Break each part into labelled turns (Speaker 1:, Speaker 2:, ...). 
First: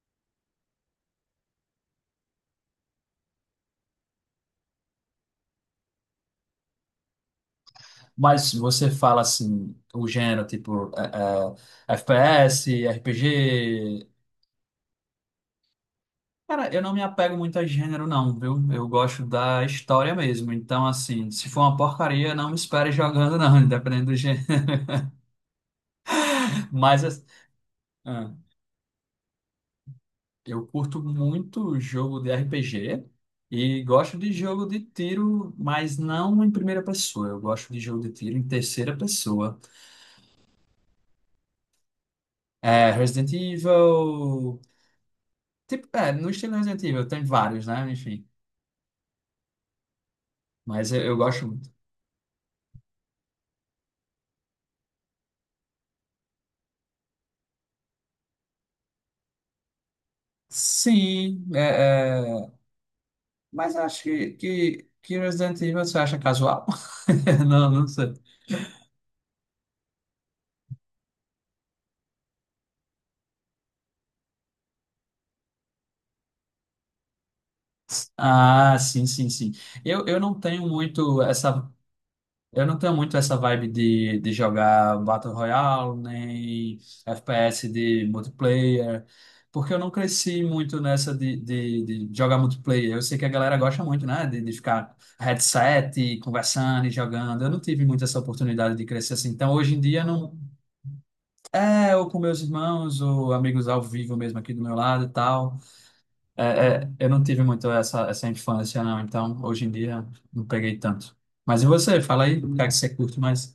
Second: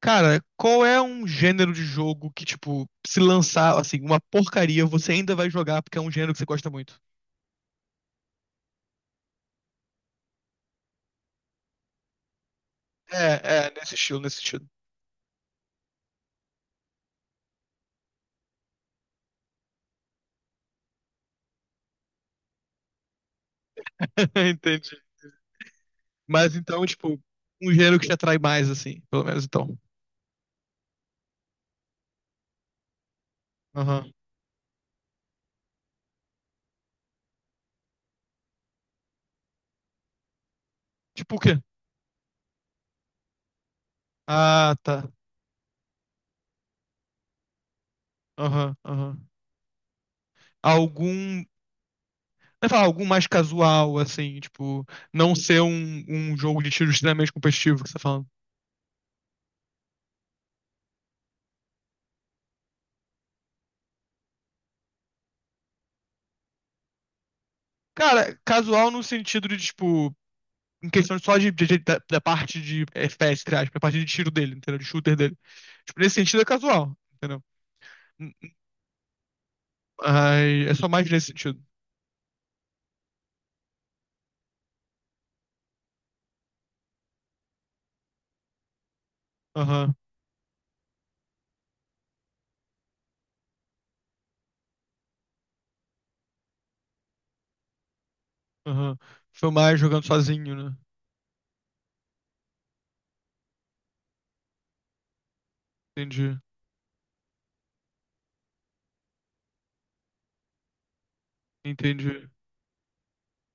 Speaker 1: Cara, qual é um gênero de jogo que, tipo, se lançar, assim, uma porcaria, você ainda vai jogar porque é um gênero que você gosta muito?
Speaker 2: Mas se você fala assim, o gênero, tipo, é FPS,
Speaker 1: É, é, nesse
Speaker 2: RPG.
Speaker 1: estilo, nesse estilo.
Speaker 2: Cara, eu não me apego muito a gênero, não, viu? Eu gosto da história mesmo. Então, assim, se for uma porcaria, não me espere jogando, não, independente do gênero.
Speaker 1: Entendi. Mas então,
Speaker 2: Mas
Speaker 1: tipo,
Speaker 2: assim,
Speaker 1: um gênero que te
Speaker 2: ah,
Speaker 1: atrai mais, assim, pelo menos então.
Speaker 2: eu curto muito jogo de RPG e
Speaker 1: Aham.
Speaker 2: gosto de jogo de tiro, mas não em primeira pessoa. Eu gosto de jogo de tiro em terceira pessoa.
Speaker 1: Tipo o quê?
Speaker 2: É, Resident Evil.
Speaker 1: Ah, tá.
Speaker 2: Tipo, é, no estilo Resident Evil, tem vários, né? Enfim.
Speaker 1: Aham, aham.
Speaker 2: Mas eu
Speaker 1: Algum.
Speaker 2: gosto muito.
Speaker 1: Vai falar, algum mais casual, assim, tipo, não ser um jogo de tiro extremamente competitivo que você tá falando.
Speaker 2: Sim, é, é, mas acho que Resident Evil você acha casual? Não, não sei.
Speaker 1: Cara, casual no sentido de, tipo. Em questão só da parte de FPS, entre aspas, a parte de tiro dele, entendeu? De shooter dele. Tipo, nesse sentido é casual, entendeu? Hum,
Speaker 2: Ah, sim, sim, sim. Eu não
Speaker 1: Ai,
Speaker 2: tenho
Speaker 1: é só mais
Speaker 2: muito
Speaker 1: nesse sentido.
Speaker 2: essa. Eu não tenho muito essa vibe de jogar Battle Royale, nem FPS de multiplayer, porque eu não
Speaker 1: Aham,
Speaker 2: cresci muito nessa de jogar multiplayer. Eu sei que a galera gosta muito, né? De ficar headset, e conversando e jogando. Eu não tive muito essa oportunidade de
Speaker 1: aham.
Speaker 2: crescer assim.
Speaker 1: Foi
Speaker 2: Então, hoje
Speaker 1: mais
Speaker 2: em
Speaker 1: jogando
Speaker 2: dia, não.
Speaker 1: sozinho, né?
Speaker 2: É, ou com meus irmãos, ou amigos ao vivo mesmo aqui do meu lado e tal.
Speaker 1: Entendi,
Speaker 2: É, é, eu não tive muito essa infância, não. Então, hoje em dia, não peguei tanto. Mas e você? Fala
Speaker 1: entendi.
Speaker 2: aí, o que é que você curte mais?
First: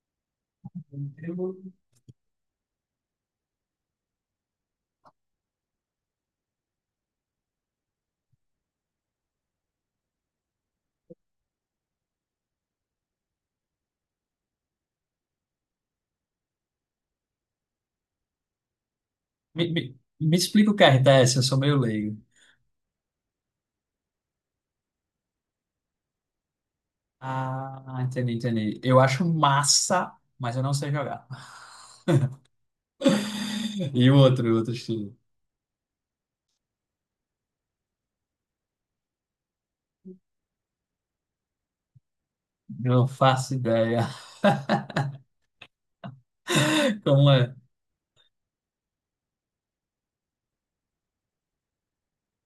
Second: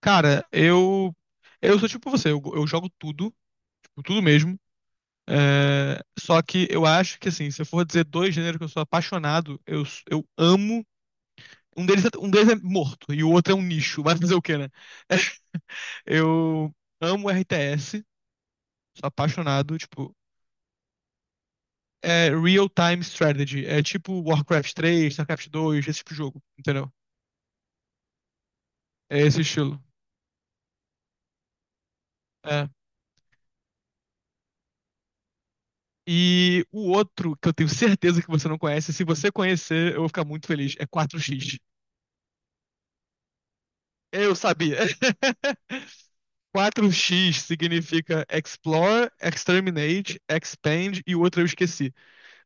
Speaker 1: Cara, eu.
Speaker 2: Eu-
Speaker 1: Eu sou tipo você, eu jogo tudo, tipo, tudo mesmo. É, só que eu acho que, assim, se eu for dizer dois gêneros que eu sou apaixonado, eu amo. Um deles, um deles é morto e o outro é um nicho, vai fazer o quê, né? Eu amo RTS. Sou
Speaker 2: Me,
Speaker 1: apaixonado,
Speaker 2: me,
Speaker 1: tipo,
Speaker 2: me explica o que é RTS, eu sou meio leigo.
Speaker 1: é real-time strategy. É tipo Warcraft 3, StarCraft 2, esse tipo de jogo, entendeu?
Speaker 2: Ah, entendi, entendi. Eu
Speaker 1: É
Speaker 2: acho
Speaker 1: esse estilo.
Speaker 2: massa, mas eu não sei jogar.
Speaker 1: É.
Speaker 2: E o outro estilo?
Speaker 1: E o outro que eu tenho certeza que você não conhece, se você conhecer, eu vou ficar muito feliz. É 4x.
Speaker 2: Não faço ideia.
Speaker 1: Eu sabia.
Speaker 2: Como
Speaker 1: 4x
Speaker 2: é?
Speaker 1: significa Explore, Exterminate, Expand e o outro eu esqueci.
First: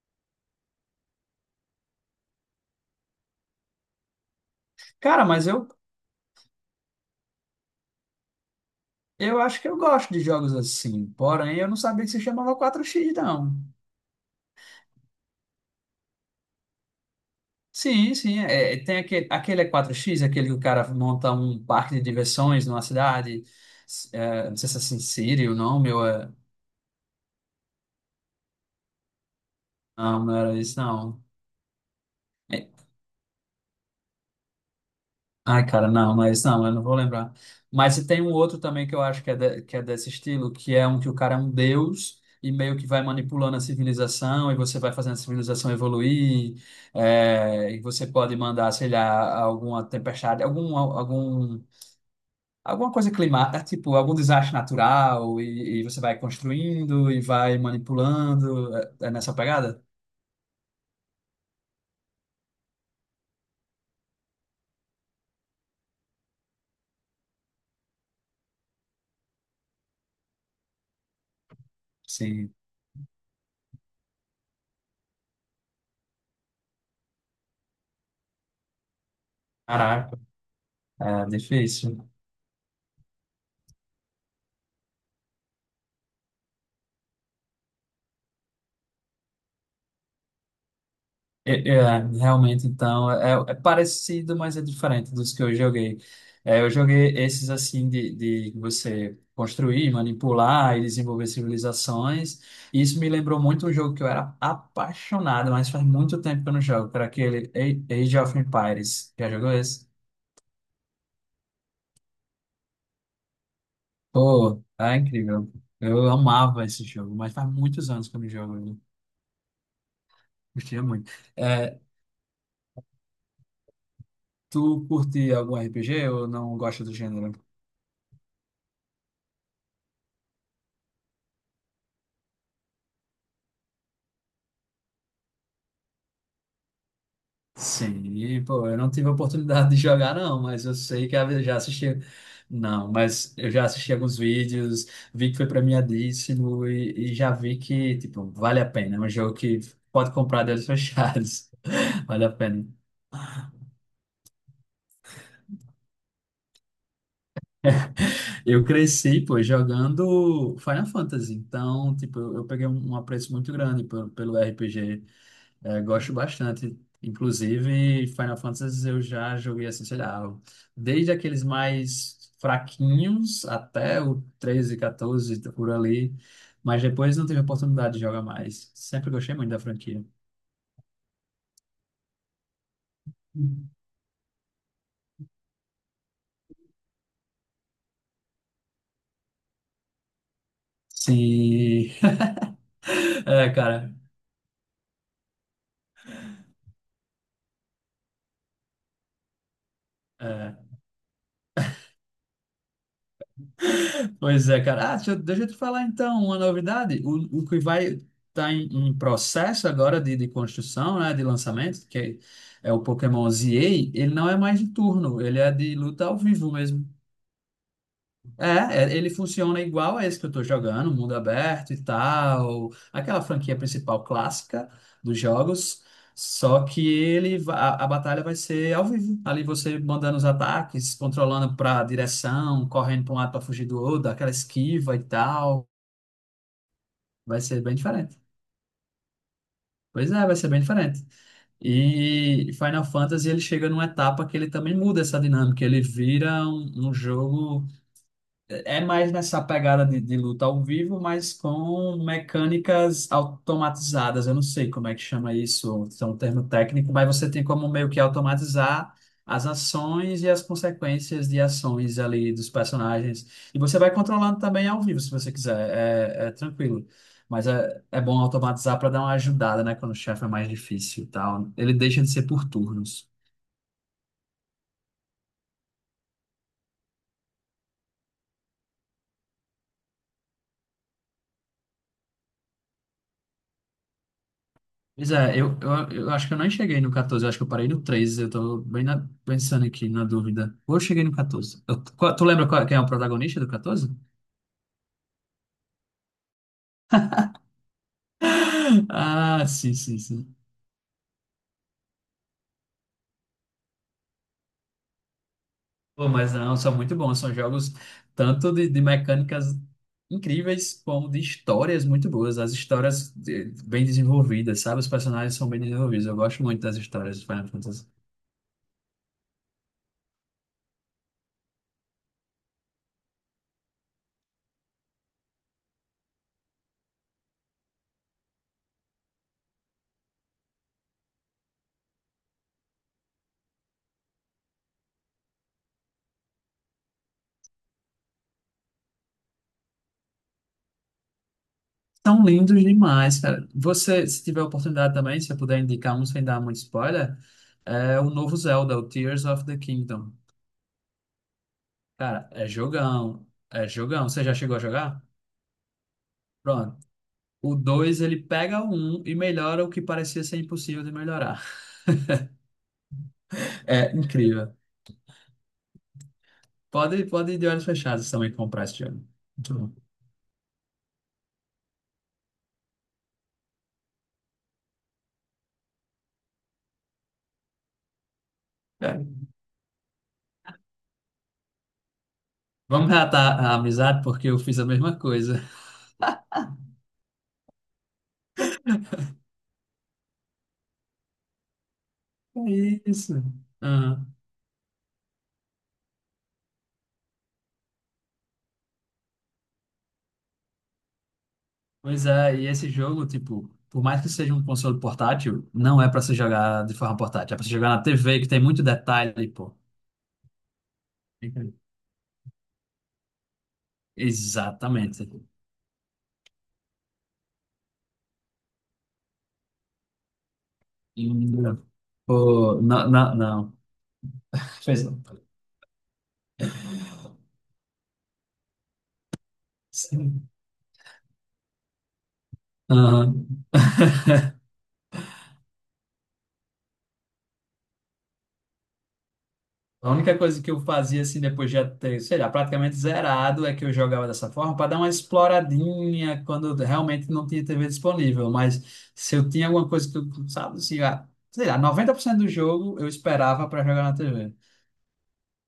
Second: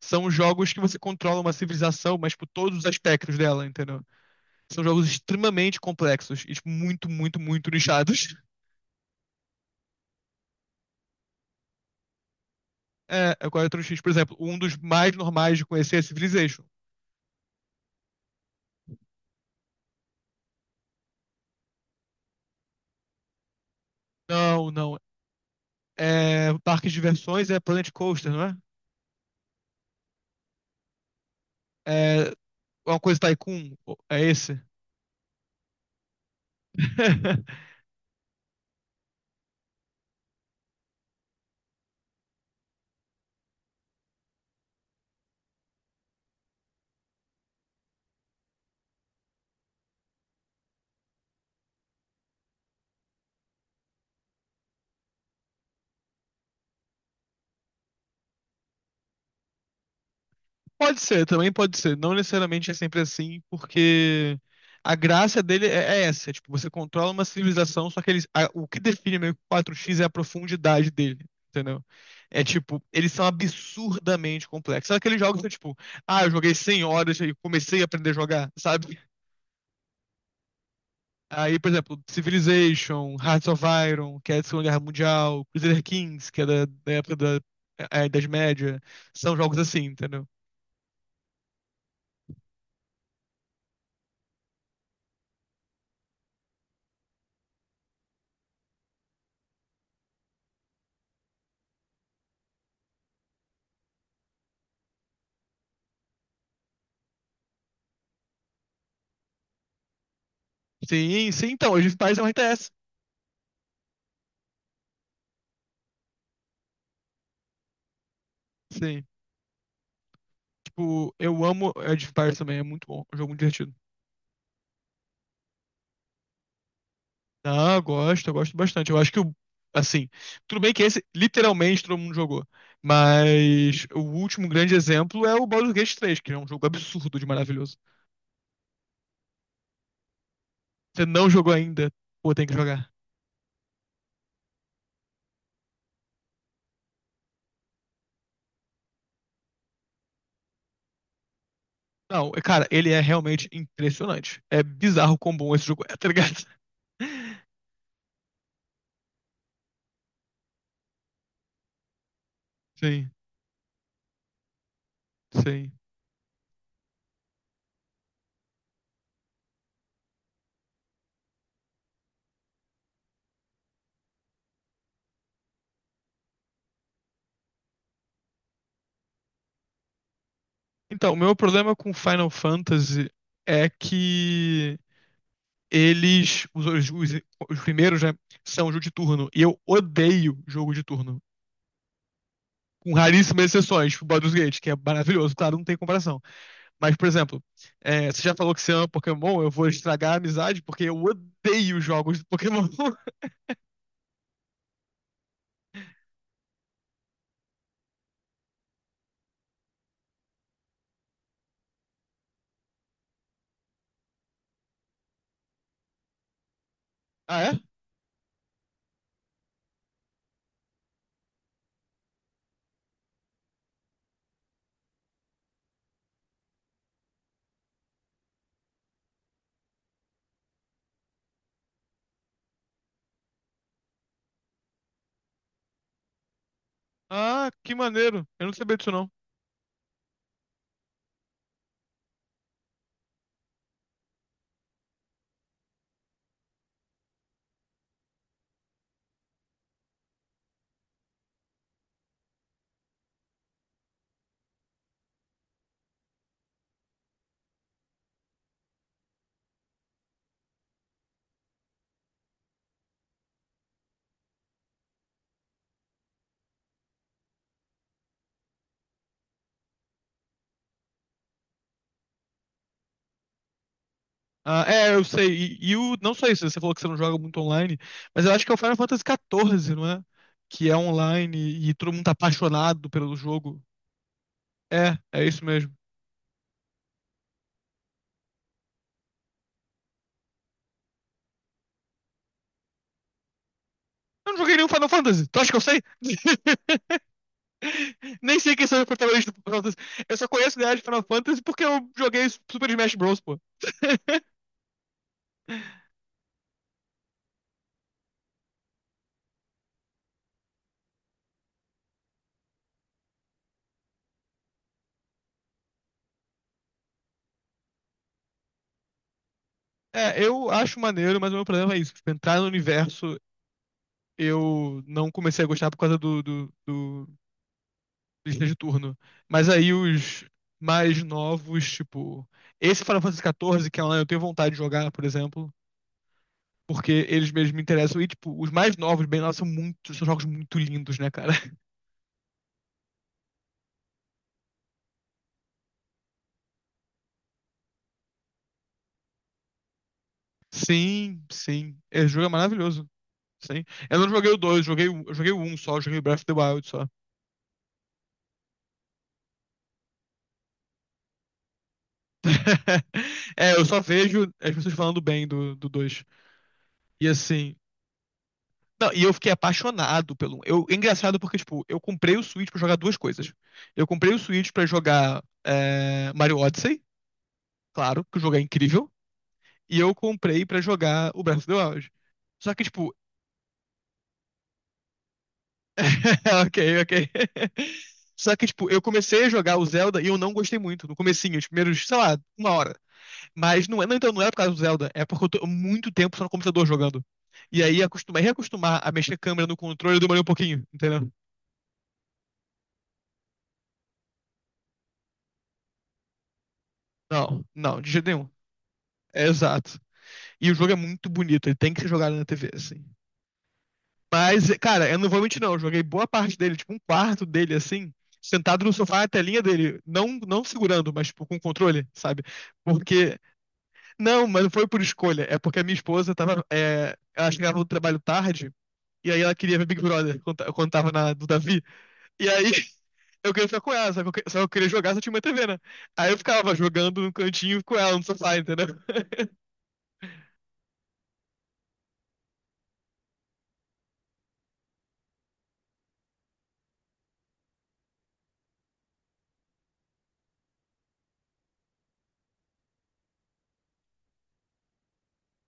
Speaker 1: São jogos que você controla uma civilização, mas por todos os aspectos dela, entendeu? São jogos
Speaker 2: Cara, mas eu,
Speaker 1: extremamente complexos e tipo, muito, muito, muito nichados.
Speaker 2: eu acho que eu gosto de jogos assim. Porém, eu não sabia que se chamava 4x,
Speaker 1: É, é
Speaker 2: não.
Speaker 1: 4x. Por exemplo, um dos mais normais de conhecer é Civilization.
Speaker 2: Sim, sim. É, é, tem aquele, aquele é 4x, aquele que o cara monta um parque de diversões numa cidade. É, não sei
Speaker 1: Não,
Speaker 2: se é
Speaker 1: não.
Speaker 2: Sin City o nome ou é...
Speaker 1: É, o parque de diversões é Planet Coaster, não é?
Speaker 2: Não, não era isso, não.
Speaker 1: É
Speaker 2: É.
Speaker 1: uma coisa Tycoon, é esse?
Speaker 2: Ai, cara, não, mas não, eu não vou lembrar. Mas se tem um outro também que eu acho que é, que é desse estilo, que é um que o cara é um deus e meio que vai manipulando a civilização e você vai fazendo a civilização evoluir, é, e você pode mandar, sei lá, alguma tempestade, alguma coisa climática, tipo, algum desastre natural e você vai construindo e vai manipulando. É, é nessa pegada?
Speaker 1: Pode ser, também pode ser. Não necessariamente é sempre assim, porque a graça dele é essa. É, tipo, você controla uma civilização, só que o que define meio que o 4x é a profundidade dele, entendeu? É
Speaker 2: Sim.
Speaker 1: tipo, eles são absurdamente complexos. Sabe aqueles jogos que, tipo, ah, eu joguei 100 horas e comecei a aprender a jogar, sabe?
Speaker 2: Caraca, é
Speaker 1: Aí, por exemplo,
Speaker 2: difícil.
Speaker 1: Civilization, Hearts of Iron, que é da Segunda Guerra Mundial, Crusader Kings, que é da época da Idade Média, são jogos assim, entendeu?
Speaker 2: É, realmente, então, é parecido, mas é diferente dos que eu joguei. É, eu joguei esses assim de você construir, manipular e desenvolver civilizações. E isso me lembrou muito um jogo que eu era apaixonado, mas faz muito tempo que eu não jogo, que era aquele Age of Empires. Já jogou esse?
Speaker 1: Sim, sim, então, Age of Empires é um RTS.
Speaker 2: Pô, é incrível. Eu amava esse jogo, mas faz muitos anos que eu não jogo, eu
Speaker 1: Sim.
Speaker 2: gostia muito.
Speaker 1: Tipo, eu amo
Speaker 2: É,
Speaker 1: Age of Empires também, é muito bom, é um jogo muito divertido.
Speaker 2: tu curte algum RPG ou não gosta do gênero?
Speaker 1: Ah, eu gosto bastante. Eu acho que o, assim, tudo bem que esse literalmente todo mundo jogou, mas o último grande exemplo é o Baldur's Gate 3, que é um jogo absurdo de maravilhoso.
Speaker 2: Sim, pô, eu não tive a oportunidade de jogar, não, mas eu
Speaker 1: Você
Speaker 2: sei que
Speaker 1: não
Speaker 2: eu
Speaker 1: jogou
Speaker 2: já assisti.
Speaker 1: ainda, pô, tem que jogar.
Speaker 2: Não, mas eu já assisti alguns vídeos, vi que foi premiadíssimo e já vi que, tipo, vale a pena. É um jogo que pode comprar de olhos fechados. Vale a
Speaker 1: Não, é, cara,
Speaker 2: pena.
Speaker 1: ele é realmente impressionante. É bizarro quão bom esse jogo é, tá ligado?
Speaker 2: Eu cresci, pô, jogando Final Fantasy, então, tipo, eu peguei um
Speaker 1: Sim,
Speaker 2: apreço muito grande pelo RPG.
Speaker 1: sim.
Speaker 2: É, gosto bastante. Inclusive, Final Fantasy eu já joguei assim, sei lá, desde aqueles mais fraquinhos até o 13, 14, por ali. Mas depois não tive oportunidade de jogar mais. Sempre gostei muito da franquia.
Speaker 1: Então, o meu problema com Final Fantasy é que eles, os primeiros, né, são jogo de turno, e eu odeio jogo de turno.
Speaker 2: Sim.
Speaker 1: Com raríssimas
Speaker 2: É, cara.
Speaker 1: exceções, tipo Baldur's Gate, que é maravilhoso, claro, não tem comparação. Mas, por exemplo, você já falou que você ama Pokémon, eu vou estragar a amizade
Speaker 2: É.
Speaker 1: porque eu odeio jogos de Pokémon.
Speaker 2: Pois é, cara. Ah, deixa eu te falar então uma novidade. O que vai estar em processo agora de construção, né, de lançamento, que é o Pokémon ZA, ele não é mais de turno, ele é de luta ao vivo mesmo.
Speaker 1: Ah, é?
Speaker 2: É, é, ele funciona igual a esse que eu tô jogando, mundo aberto e tal, aquela franquia principal clássica dos jogos, só que a batalha vai ser ao vivo, ali você mandando os ataques, controlando para direção, correndo para um lado para fugir do outro, aquela esquiva e tal, vai
Speaker 1: Ah,
Speaker 2: ser
Speaker 1: que
Speaker 2: bem diferente.
Speaker 1: maneiro. Eu não sabia disso, não.
Speaker 2: Pois é, vai ser bem diferente. E Final Fantasy ele chega numa etapa que ele também muda essa dinâmica, ele vira um jogo é mais nessa pegada de luta ao vivo, mas com mecânicas automatizadas. Eu não sei como é que chama isso, isso é um termo técnico, mas você tem como meio que automatizar as ações e as consequências de ações ali dos personagens. E você vai controlando também ao vivo, se você quiser. É, tranquilo. Mas é bom automatizar para dar uma ajudada, né? Quando o chefe é mais difícil e tal. Ele deixa de ser por turnos.
Speaker 1: Ah, é, eu sei. E o, não só isso, você falou que você não joga muito online, mas eu acho que é o Final Fantasy XIV, não é? Que é online e todo mundo tá apaixonado pelo jogo. É,
Speaker 2: Pois
Speaker 1: é
Speaker 2: é,
Speaker 1: isso
Speaker 2: eu,
Speaker 1: mesmo.
Speaker 2: eu, eu acho que eu não cheguei no 14, eu acho que eu parei no 13, eu tô bem pensando aqui, na dúvida. Ou eu cheguei no 14. Tu lembra quem é o protagonista do 14?
Speaker 1: Eu não joguei nenhum Final Fantasy, tu acha que eu sei? Nem sei quem são os protagonistas do
Speaker 2: Ah,
Speaker 1: Final
Speaker 2: sim,
Speaker 1: Fantasy.
Speaker 2: sim,
Speaker 1: Eu só
Speaker 2: sim.
Speaker 1: conheço o ideia de Final Fantasy porque eu joguei Super Smash Bros, pô.
Speaker 2: Pô, mas não, são muito bons, são jogos tanto de mecânicas incríveis como de histórias muito boas, as histórias bem desenvolvidas, sabe? Os personagens são bem desenvolvidos, eu gosto muito das histórias do Final Fantasy.
Speaker 1: É, eu acho maneiro, mas o meu problema é isso. Tipo, entrar no universo, eu não comecei a gostar por causa do lista de turno. Mas aí os mais novos, tipo... Esse Final Fantasy XIV, que é online, eu tenho vontade de jogar, por exemplo. Porque eles mesmos me interessam. E, tipo, os mais novos, bem lá, são jogos muito lindos, né, cara?
Speaker 2: São lindos demais, cara. Você, se tiver oportunidade também, se eu puder indicar um sem dar muito spoiler, é o novo Zelda, o Tears of the Kingdom.
Speaker 1: Sim, sim. Esse jogo
Speaker 2: Cara,
Speaker 1: é
Speaker 2: é
Speaker 1: maravilhoso.
Speaker 2: jogão,
Speaker 1: Sim.
Speaker 2: é
Speaker 1: Eu não
Speaker 2: jogão. Você
Speaker 1: joguei
Speaker 2: já
Speaker 1: o
Speaker 2: chegou a
Speaker 1: dois. joguei,
Speaker 2: jogar?
Speaker 1: o- eu joguei o 1 só, joguei o Breath of the Wild
Speaker 2: Pronto.
Speaker 1: só.
Speaker 2: O 2 ele pega o um e melhora o que parecia ser impossível de melhorar.
Speaker 1: É, eu só
Speaker 2: É
Speaker 1: vejo as
Speaker 2: incrível.
Speaker 1: pessoas falando bem do dois.
Speaker 2: Pode,
Speaker 1: E
Speaker 2: pode ir de
Speaker 1: assim.
Speaker 2: olhos fechados também comprar esse
Speaker 1: Não, e
Speaker 2: jogo.
Speaker 1: eu fiquei
Speaker 2: Muito bom.
Speaker 1: apaixonado pelo um. É engraçado porque, tipo, eu comprei o Switch pra jogar duas coisas. Eu comprei o Switch pra jogar Mario Odyssey, claro, que o jogo é incrível.
Speaker 2: É.
Speaker 1: E eu comprei pra jogar o Breath of the Wild. Só que,
Speaker 2: Vamos
Speaker 1: tipo.
Speaker 2: reatar a amizade, porque eu fiz a mesma coisa.
Speaker 1: Ok, ok. Só que, tipo, eu comecei a jogar o Zelda e eu não gostei muito. No comecinho, os primeiros, sei lá, uma hora.
Speaker 2: É isso.
Speaker 1: Mas não é, não, então não era por causa do Zelda, é porque eu tô muito tempo só no computador jogando. E aí acostumar, reacostumar a mexer a câmera no controle demorou um pouquinho, entendeu?
Speaker 2: Pois é, e esse jogo, tipo, por mais que seja um console portátil, não é pra se jogar de forma portátil, é pra
Speaker 1: Não,
Speaker 2: se jogar
Speaker 1: não,
Speaker 2: na
Speaker 1: de jeito
Speaker 2: TV, que
Speaker 1: nenhum.
Speaker 2: tem muito
Speaker 1: É
Speaker 2: detalhe, pô.
Speaker 1: exato. E o jogo é muito bonito, ele
Speaker 2: Entendi.
Speaker 1: tem que ser jogado na TV, assim. Mas, cara, eu
Speaker 2: Exatamente.
Speaker 1: não vou mentir, não. Eu joguei boa parte dele, tipo, um quarto dele, assim, sentado no sofá, a telinha dele. Não, não segurando, mas, tipo, com
Speaker 2: Lindo.
Speaker 1: controle, sabe?
Speaker 2: Pô, não, não,
Speaker 1: Porque.
Speaker 2: não.
Speaker 1: Não, mas não foi por
Speaker 2: Pois não.
Speaker 1: escolha. É porque a minha esposa tava, ela chegava do trabalho tarde, e aí ela queria ver Big Brother
Speaker 2: Sim.
Speaker 1: quando tava do Davi. E aí
Speaker 2: Aham.
Speaker 1: eu queria ficar com ela, só que eu queria jogar se eu tinha uma TV, né? Aí eu ficava jogando no cantinho com ela no sofá, entendeu?
Speaker 2: A única coisa que eu fazia, assim, depois de já ter, sei lá, praticamente zerado, é que eu jogava dessa forma para dar uma exploradinha quando realmente não tinha TV disponível. Mas se eu tinha alguma coisa que eu, sabe, assim, ah, sei lá, 90% do jogo eu esperava para jogar na TV.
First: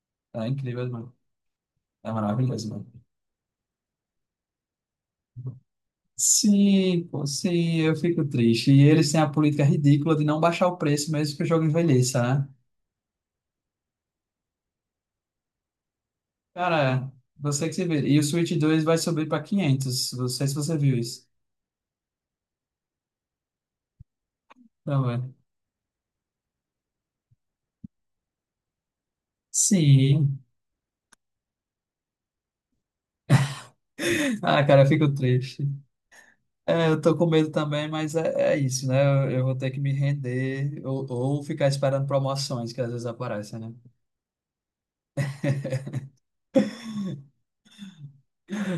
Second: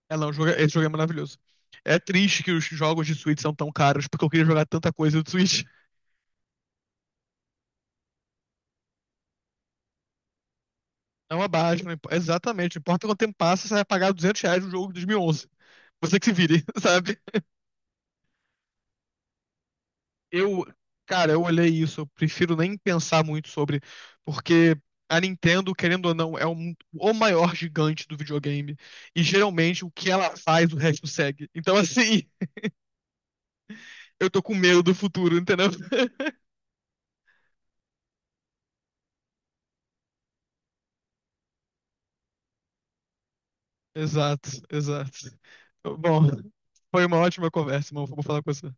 Speaker 1: É, não,
Speaker 2: É
Speaker 1: esse jogo é
Speaker 2: incrível, mano.
Speaker 1: maravilhoso. É
Speaker 2: É
Speaker 1: triste que os
Speaker 2: maravilhoso, mano.
Speaker 1: jogos de Switch são tão caros, porque eu queria jogar tanta coisa do Switch.
Speaker 2: Sim, pô, sim, eu fico triste. E eles têm a política ridícula de não baixar o preço
Speaker 1: É
Speaker 2: mesmo que o
Speaker 1: uma
Speaker 2: jogo
Speaker 1: baixa,
Speaker 2: envelheça, né?
Speaker 1: exatamente. Não importa quanto tempo passa, você vai pagar R$ 200 no jogo de 2011. Você que se vire,
Speaker 2: Cara,
Speaker 1: sabe?
Speaker 2: você que se vê. E o Switch 2 vai subir para 500. Não sei se
Speaker 1: Eu,
Speaker 2: você viu isso.
Speaker 1: cara, eu olhei isso, eu prefiro nem pensar muito sobre, porque a
Speaker 2: Também.
Speaker 1: Nintendo, querendo ou não, é o maior gigante do videogame, e geralmente o que ela
Speaker 2: Sim.
Speaker 1: faz, o resto segue. Então, assim, eu tô com
Speaker 2: Ah, cara,
Speaker 1: medo
Speaker 2: eu
Speaker 1: do
Speaker 2: fico
Speaker 1: futuro, entendeu?
Speaker 2: triste. É, eu tô com medo também, mas é isso, né? Eu vou ter que me render ou ficar esperando promoções que às vezes aparecem, né?
Speaker 1: Exato, exato. Bom, foi uma ótima conversa, irmão. Vou falar com você.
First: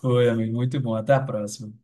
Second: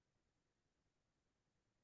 Speaker 2: Foi, amigo. Muito bom. Até a próxima.